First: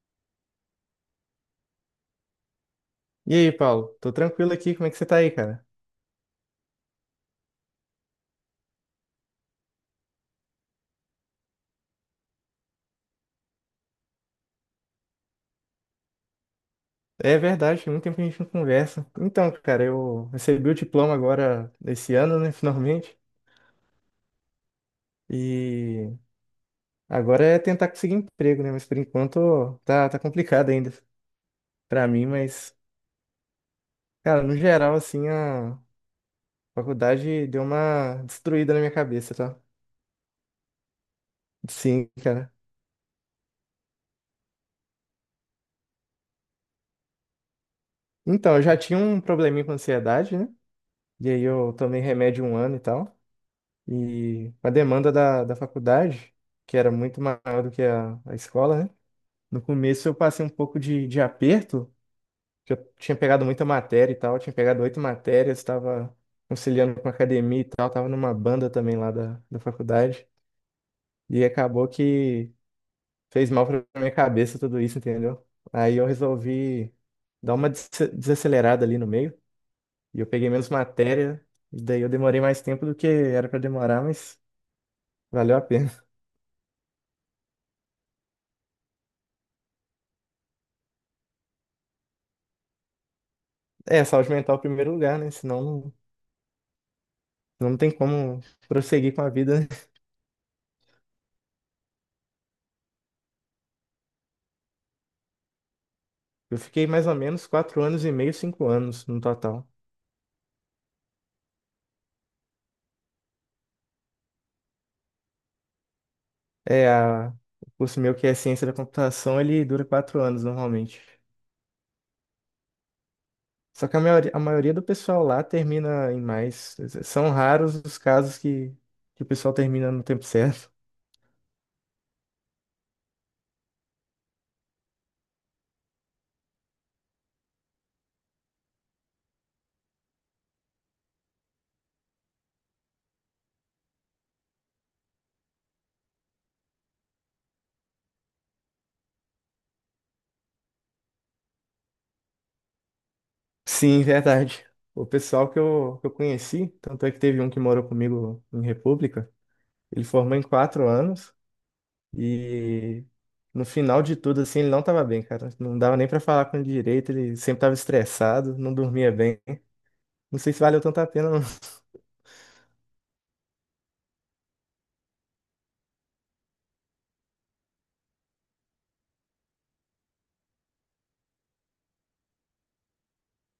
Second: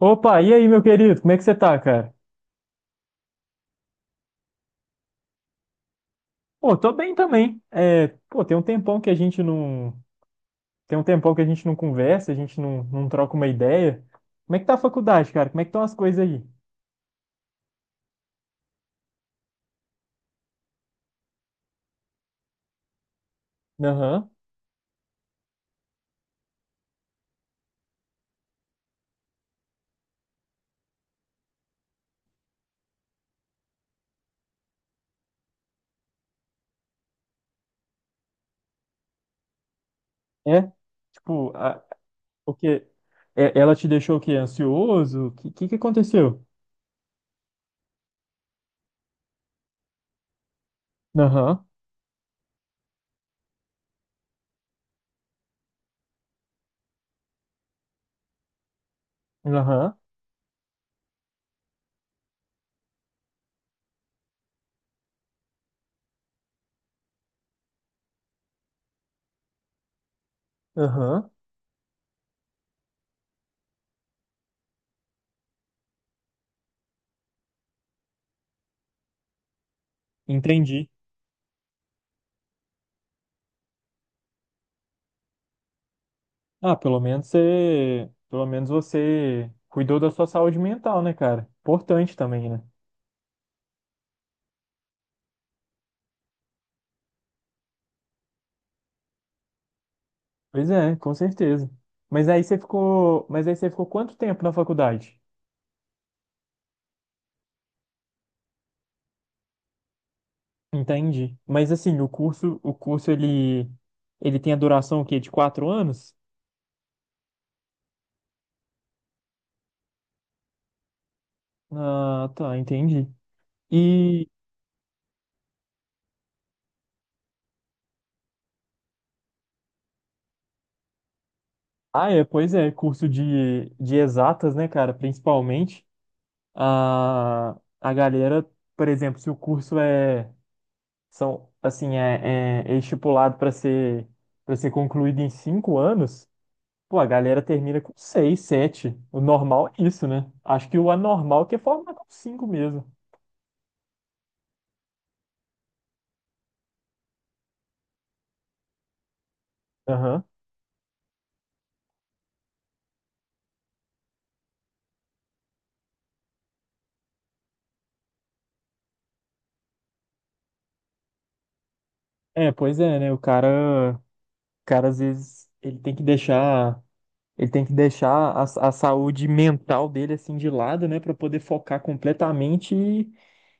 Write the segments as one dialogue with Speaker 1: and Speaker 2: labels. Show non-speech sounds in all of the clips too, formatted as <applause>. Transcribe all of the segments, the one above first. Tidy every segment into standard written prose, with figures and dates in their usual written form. Speaker 1: Opa, e aí, meu querido? Como é que você tá, cara?
Speaker 2: E aí, Paulo? Tô tranquilo aqui, como é que você tá aí, cara?
Speaker 1: Pô, tô bem também. É, pô, tem um tempão que a gente não, Tem um tempão que a gente não conversa, a gente não troca uma ideia. Como é que tá a faculdade, cara? Como é que estão as coisas aí?
Speaker 2: É verdade, tem muito tempo que a gente não conversa. Então, cara, eu recebi o diploma agora esse ano, né, <laughs> finalmente.
Speaker 1: Aham.
Speaker 2: E agora é tentar conseguir emprego, né? Mas por enquanto tá complicado ainda pra mim, mas, cara, no geral, assim, a faculdade deu uma destruída na minha cabeça, tá?
Speaker 1: É? Tipo, a,
Speaker 2: Sim, cara.
Speaker 1: o quê? É, ela te deixou o quê? Ansioso? Que aconteceu?
Speaker 2: Então, eu já tinha um probleminha com ansiedade, né? E aí
Speaker 1: Aham.
Speaker 2: eu tomei remédio um ano e tal. E a demanda da faculdade, que era muito maior do que a escola, né? No
Speaker 1: Aham.
Speaker 2: começo eu passei um pouco de aperto, que eu tinha pegado muita matéria e tal, tinha pegado oito matérias, estava conciliando com a academia e tal, estava numa banda também lá da faculdade.
Speaker 1: Aham.
Speaker 2: E acabou que fez mal para minha cabeça tudo isso, entendeu? Aí eu resolvi dar uma desacelerada ali no meio, e eu peguei menos
Speaker 1: Entendi.
Speaker 2: matéria, e daí eu demorei mais tempo do que era para demorar, mas valeu a pena.
Speaker 1: Ah, pelo menos você cuidou da sua saúde mental, né, cara? Importante também, né?
Speaker 2: É, saúde mental em primeiro lugar, né? Senão não tem como prosseguir com a vida, né?
Speaker 1: Pois é, com certeza. Mas aí você ficou quanto tempo na faculdade?
Speaker 2: Eu fiquei mais ou menos 4 anos e meio, 5 anos no total.
Speaker 1: Entendi. Mas assim, o curso ele tem a duração o quê? De quatro anos?
Speaker 2: É, o curso meu que é ciência da computação, ele dura 4 anos normalmente.
Speaker 1: Ah, tá, entendi.
Speaker 2: Só que a
Speaker 1: E,
Speaker 2: maioria, a maioria do pessoal lá termina em mais. São raros os casos que o pessoal termina no tempo certo.
Speaker 1: é, pois é, curso de exatas, né, cara? Principalmente a, a galera, por exemplo, se o curso é, são, assim, é, é, é estipulado para ser concluído em cinco anos. Pô, a galera termina com 6, sete. O normal é isso, né? Acho que o anormal é que é formar com cinco mesmo.
Speaker 2: <laughs> Sim, verdade. O pessoal que eu conheci, tanto é que teve um que morou comigo em República, ele
Speaker 1: Aham.
Speaker 2: formou em 4 anos. E no final de tudo, assim, ele não tava bem, cara. Não dava nem pra falar com ele direito, ele sempre tava estressado, não dormia bem. Não sei se valeu tanto a pena, não.
Speaker 1: É, pois é, né? O cara às vezes ele tem que deixar a saúde mental dele assim de lado, né, pra poder focar completamente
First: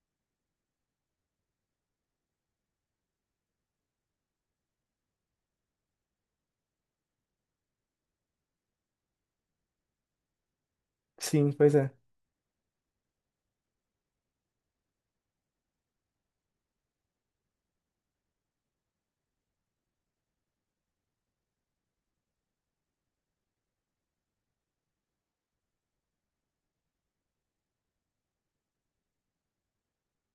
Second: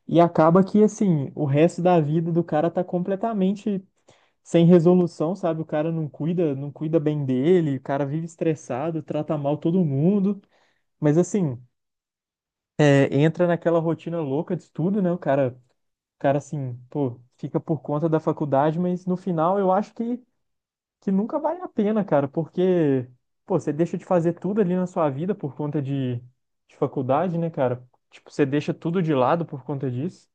Speaker 1: e acaba que assim, o resto da vida do cara tá completamente sem resolução, sabe? O cara não cuida bem dele, o cara vive estressado, trata mal todo mundo. Mas
Speaker 2: <laughs> Sim,
Speaker 1: assim,
Speaker 2: pois é.
Speaker 1: entra naquela rotina louca de estudo, né? O cara assim, pô, fica por conta da faculdade, mas no final eu acho que nunca vale a pena, cara, porque, pô, você deixa de fazer tudo ali na sua vida por conta de faculdade, né, cara? Tipo, você deixa tudo de lado por conta disso.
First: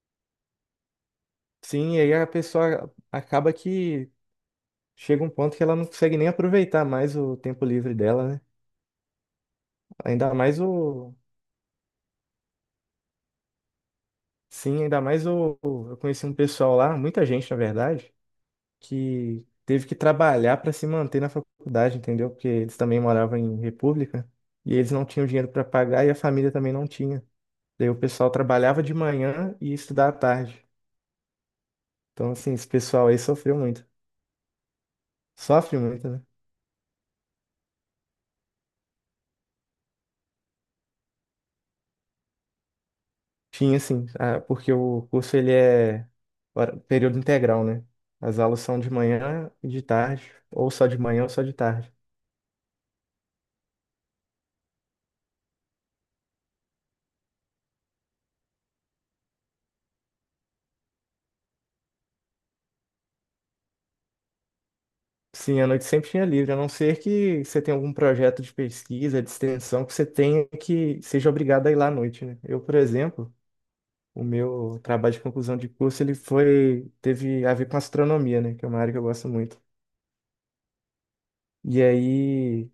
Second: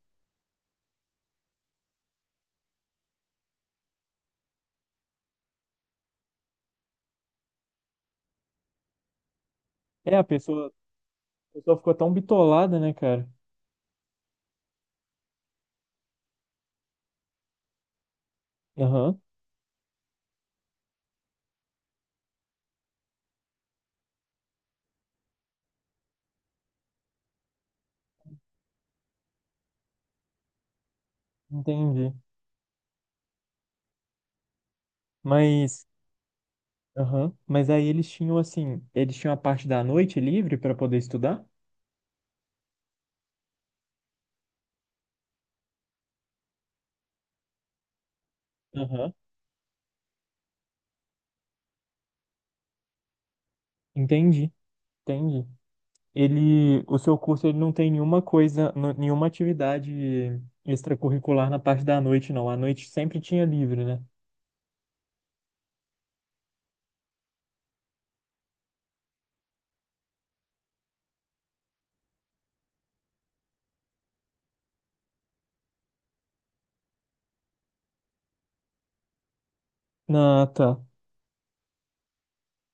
Speaker 2: Sim, e aí a pessoa acaba que chega um ponto que ela não consegue nem aproveitar mais o tempo livre dela, né?
Speaker 1: É,
Speaker 2: Ainda mais o.
Speaker 1: a pessoa ficou tão bitolada, né, cara?
Speaker 2: Sim, ainda mais o. Eu conheci um pessoal lá, muita gente, na verdade,
Speaker 1: Aham,
Speaker 2: que teve que trabalhar para se manter na faculdade, entendeu? Porque eles também moravam em república e eles não tinham dinheiro para pagar e a família também não tinha. Daí o pessoal trabalhava de manhã e ia estudar à tarde.
Speaker 1: entendi.
Speaker 2: Então, assim, esse pessoal aí sofreu muito. Sofre
Speaker 1: Mas,
Speaker 2: muito, né?
Speaker 1: aham, mas aí eles tinham, assim, eles tinham a parte da noite livre pra poder estudar?
Speaker 2: Tinha, assim, porque o curso ele é período integral, né? As aulas são de
Speaker 1: Aham,
Speaker 2: manhã e de tarde, ou só de manhã ou só de tarde.
Speaker 1: entendi, entendi. O seu curso ele não tem nenhuma coisa, nenhuma atividade extracurricular na parte da noite, não. A noite sempre tinha livre, né?
Speaker 2: Sim, a noite sempre tinha livre, a não ser que você tenha algum projeto de pesquisa, de extensão, que você tenha que seja obrigado a ir lá à noite, né? Eu, por exemplo, o meu trabalho de conclusão de curso, ele foi, teve a ver com astronomia, né? Que é uma área que eu gosto muito.
Speaker 1: Ah, tá.
Speaker 2: E aí,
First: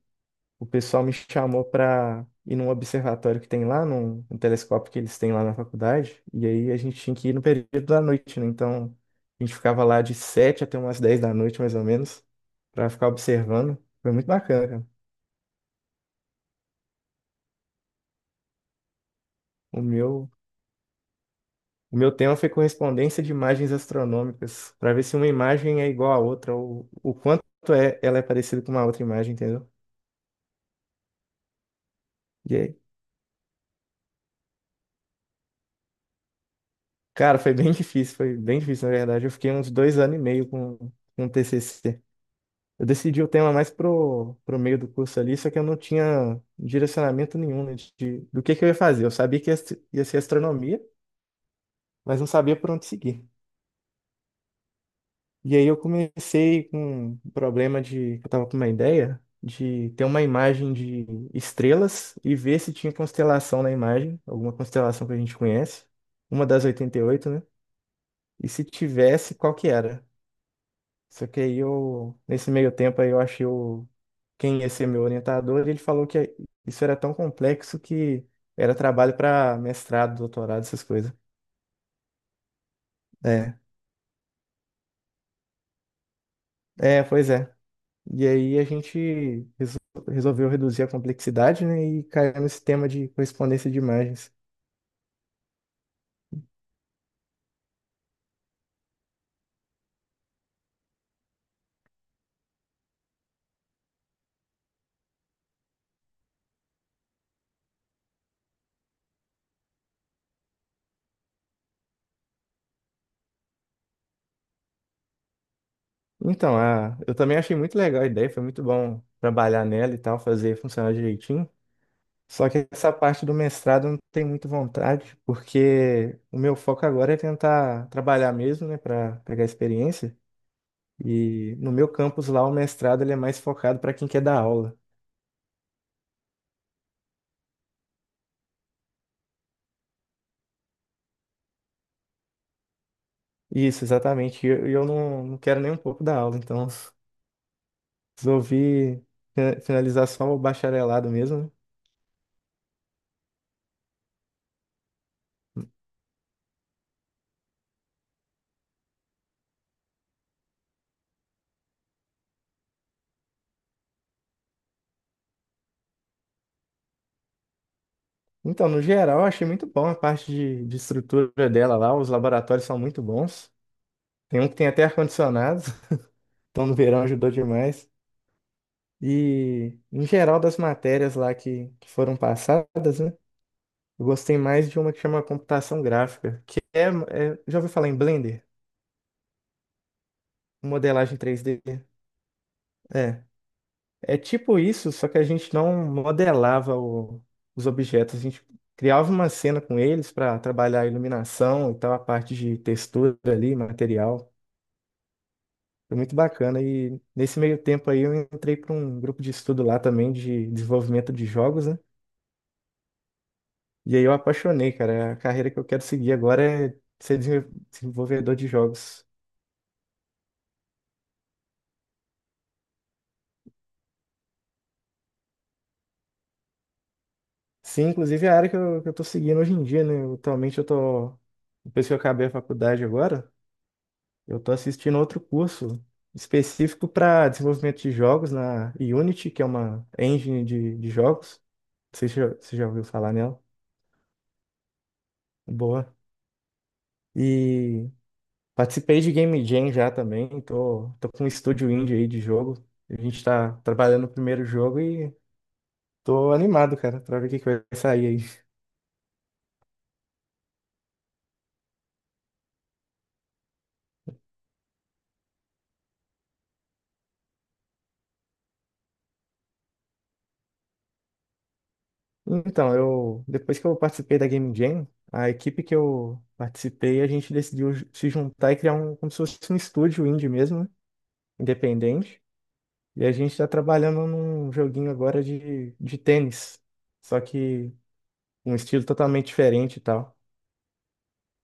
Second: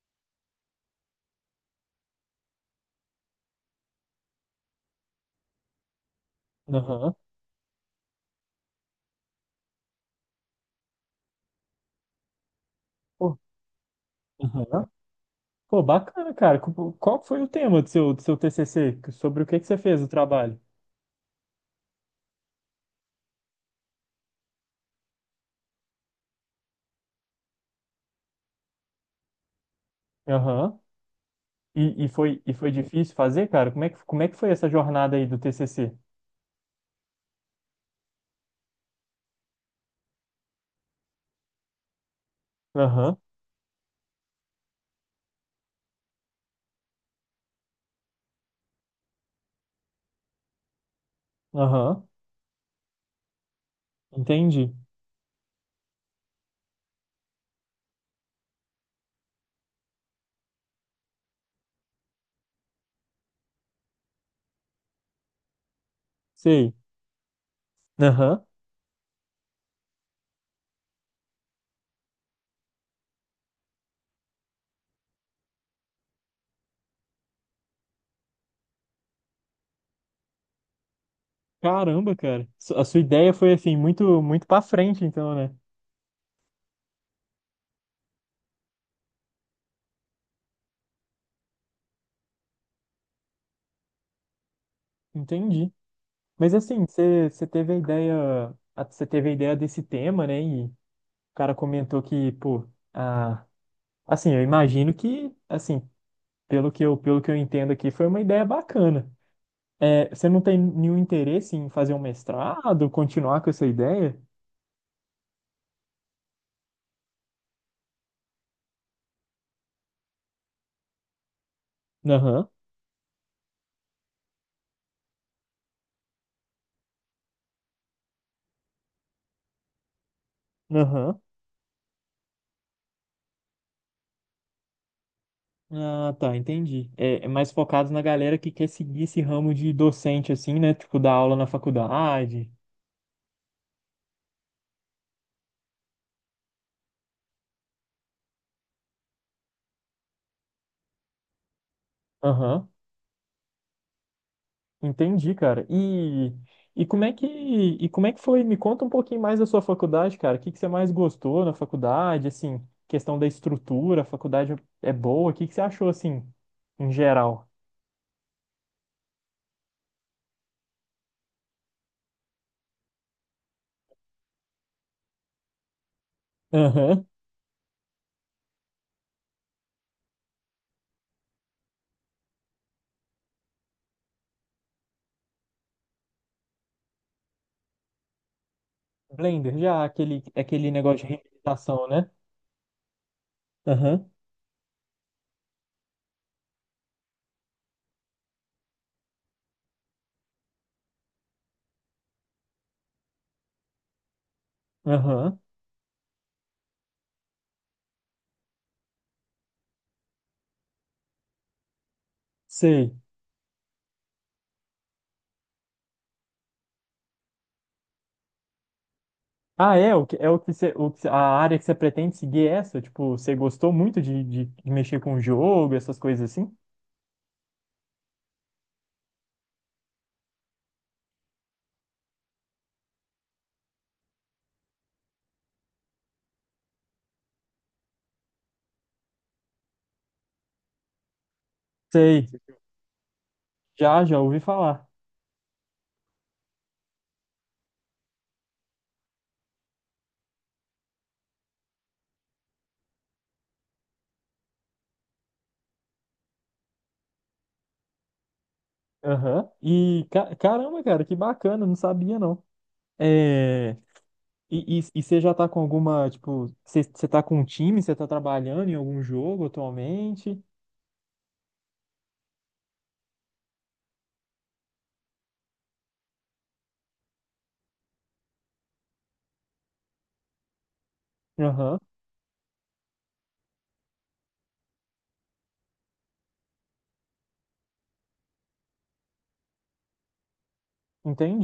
Speaker 2: o pessoal me chamou para ir num observatório que tem lá, num telescópio que eles têm lá na faculdade. E aí, a gente
Speaker 1: Aham.
Speaker 2: tinha que ir no período da noite, né? Então, a gente ficava lá de 7 até umas 10 da noite, mais ou menos, para ficar
Speaker 1: Pô,
Speaker 2: observando. Foi muito bacana,
Speaker 1: aham.
Speaker 2: cara.
Speaker 1: Pô, bacana, cara. Qual foi o tema do seu TCC? Sobre o que que você
Speaker 2: O
Speaker 1: fez o
Speaker 2: meu,
Speaker 1: trabalho?
Speaker 2: o meu tema foi correspondência de imagens astronômicas, para ver se uma imagem é igual à outra, ou o quanto é, ela é parecida com uma outra imagem, entendeu?
Speaker 1: Aham. E
Speaker 2: E
Speaker 1: foi
Speaker 2: aí,
Speaker 1: difícil fazer, cara? Como é que foi essa jornada aí do TCC?
Speaker 2: cara, foi bem difícil, na verdade. Eu fiquei uns 2 anos e meio com o TCC. Eu
Speaker 1: Aham,
Speaker 2: decidi o tema mais pro meio do curso ali, só que eu não tinha direcionamento nenhum, né, do que eu ia fazer. Eu sabia que ia, ia ser astronomia,
Speaker 1: aham.
Speaker 2: mas não sabia por onde seguir.
Speaker 1: Entendi.
Speaker 2: E aí eu comecei com um problema de, eu tava com uma ideia de ter uma imagem de estrelas e ver se tinha constelação na imagem, alguma constelação que a gente conhece, uma das
Speaker 1: Sei.
Speaker 2: 88, né?
Speaker 1: Aham.
Speaker 2: E se tivesse, qual que era? Só que aí eu, nesse meio tempo aí eu achei o, quem ia ser meu orientador, e ele falou que isso era tão complexo que era trabalho para mestrado, doutorado, essas coisas.
Speaker 1: Caramba, cara. A sua ideia foi
Speaker 2: É,
Speaker 1: assim, muito, muito pra frente, então, né?
Speaker 2: é, pois é. E aí a gente resolveu reduzir a complexidade, né, e caiu nesse tema de correspondência de imagens.
Speaker 1: Entendi. Mas assim, você teve a ideia, você teve a ideia desse tema, né? E o cara comentou que, pô, a, assim, eu imagino que, assim, pelo que eu entendo aqui, foi uma ideia bacana. É, você não tem nenhum interesse em fazer um mestrado, continuar com essa ideia?
Speaker 2: Então, eu também achei muito legal a ideia, foi muito bom trabalhar nela e tal, fazer funcionar direitinho.
Speaker 1: Aham,
Speaker 2: Só que essa parte do mestrado eu não tenho muito vontade, porque o meu foco agora é tentar trabalhar mesmo, né, para pegar experiência.
Speaker 1: aham.
Speaker 2: E no meu campus lá, o mestrado ele é mais focado para quem quer dar aula.
Speaker 1: Ah, tá, entendi. É, é mais focado na galera que quer seguir esse ramo de docente, assim, né? Tipo, dar aula na faculdade.
Speaker 2: Isso, exatamente. E eu, e eu não quero nem um pouco dar aula, então. Resolvi finalizar só o bacharelado mesmo, né?
Speaker 1: Aham. Entendi, cara. E como é que foi? Me conta um pouquinho mais da sua faculdade, cara. O que que você mais gostou na faculdade? Assim, questão da estrutura, a faculdade é boa. O que que você achou assim, em geral?
Speaker 2: Então, no geral, eu achei muito bom a parte de estrutura dela lá. Os laboratórios são muito bons. Tem um que tem até ar-condicionado, <laughs> então no verão
Speaker 1: Aham.
Speaker 2: ajudou demais. E, em geral, das matérias lá que foram passadas, né? Eu gostei mais de uma que chama computação gráfica, que já ouviu falar em Blender?
Speaker 1: Blender, já aquele negócio de
Speaker 2: Modelagem 3D.
Speaker 1: renderização, né?
Speaker 2: É.
Speaker 1: Aham.
Speaker 2: É tipo isso, só que a gente não modelava os objetos, a gente criava uma cena com eles para trabalhar a iluminação e tal, a parte de textura ali, material.
Speaker 1: Aham.
Speaker 2: Foi muito bacana. E nesse meio tempo aí eu entrei para um grupo de estudo lá também de desenvolvimento de jogos, né?
Speaker 1: Sei.
Speaker 2: E aí eu apaixonei, cara. A carreira que eu quero seguir agora é ser desenvolvedor de jogos.
Speaker 1: Ah, é o que você- a área que você pretende seguir é essa? Tipo, você gostou muito de mexer com o jogo, essas coisas assim?
Speaker 2: Sim, inclusive é a área que eu tô seguindo hoje em dia, né? Atualmente eu tô, depois que eu acabei a faculdade agora. Eu tô assistindo outro curso específico para desenvolvimento de jogos na Unity, que é uma engine de jogos. Você
Speaker 1: Sei.
Speaker 2: já, você já ouviu falar nela?
Speaker 1: Já, já ouvi falar.
Speaker 2: Boa. E participei de Game Jam já também. Tô com um estúdio indie aí de jogo. A gente tá trabalhando no primeiro jogo e tô animado, cara, pra ver o que que vai sair aí.
Speaker 1: Aham. Caramba, cara, que bacana, não sabia não. É... E você já tá com alguma, tipo, você tá com um time, você tá trabalhando em algum jogo atualmente?
Speaker 2: Então, eu, depois que eu participei da Game Jam, a equipe que eu participei, a gente decidiu se juntar e criar um, como se fosse um estúdio indie mesmo, né?
Speaker 1: Aham,
Speaker 2: Independente. E a gente tá trabalhando num joguinho agora de tênis. Só que um estilo totalmente diferente e tal.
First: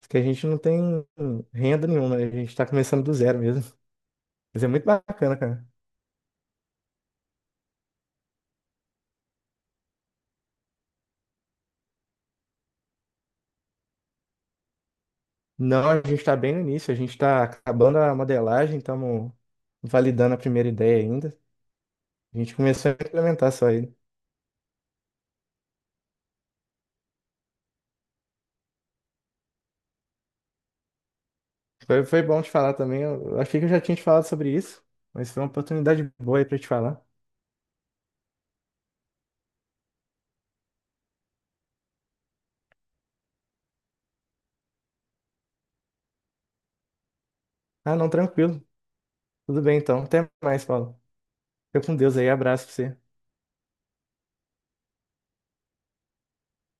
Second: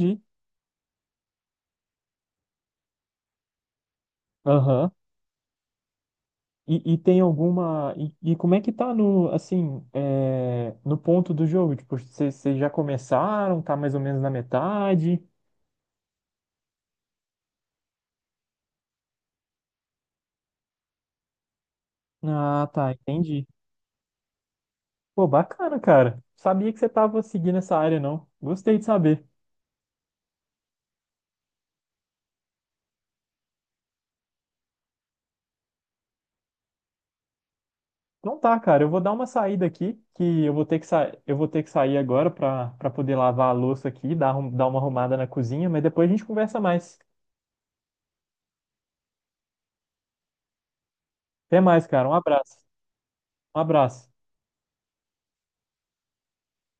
Speaker 2: Porque a gente não tem renda nenhuma, né? A gente tá começando do zero mesmo. Mas é muito
Speaker 1: Aham.
Speaker 2: bacana, cara.
Speaker 1: E tem alguma. E como é que tá no, assim, é, no ponto do jogo? Tipo, vocês já começaram, tá mais ou menos na metade?
Speaker 2: Não, a gente tá bem no início, a gente tá acabando a modelagem, estamos validando a primeira ideia ainda. A gente
Speaker 1: Ah, tá,
Speaker 2: começou a
Speaker 1: entendi.
Speaker 2: implementar só aí.
Speaker 1: Pô, bacana, cara. Sabia que você tava seguindo essa área, não. Gostei de saber.
Speaker 2: Foi bom te falar também. Eu achei que eu já tinha te falado sobre isso, mas foi uma oportunidade boa aí pra te falar.
Speaker 1: Não tá, cara. Eu vou dar uma saída aqui, que eu vou ter que eu vou ter que sair agora pra para poder lavar a louça aqui, dar uma arrumada na cozinha, mas depois a gente conversa mais.
Speaker 2: Ah, não, tranquilo. Tudo bem então. Até mais, Paulo.
Speaker 1: Até
Speaker 2: Fica
Speaker 1: mais,
Speaker 2: com
Speaker 1: cara. Um
Speaker 2: Deus aí,
Speaker 1: abraço.
Speaker 2: abraço pra você.
Speaker 1: Um abraço.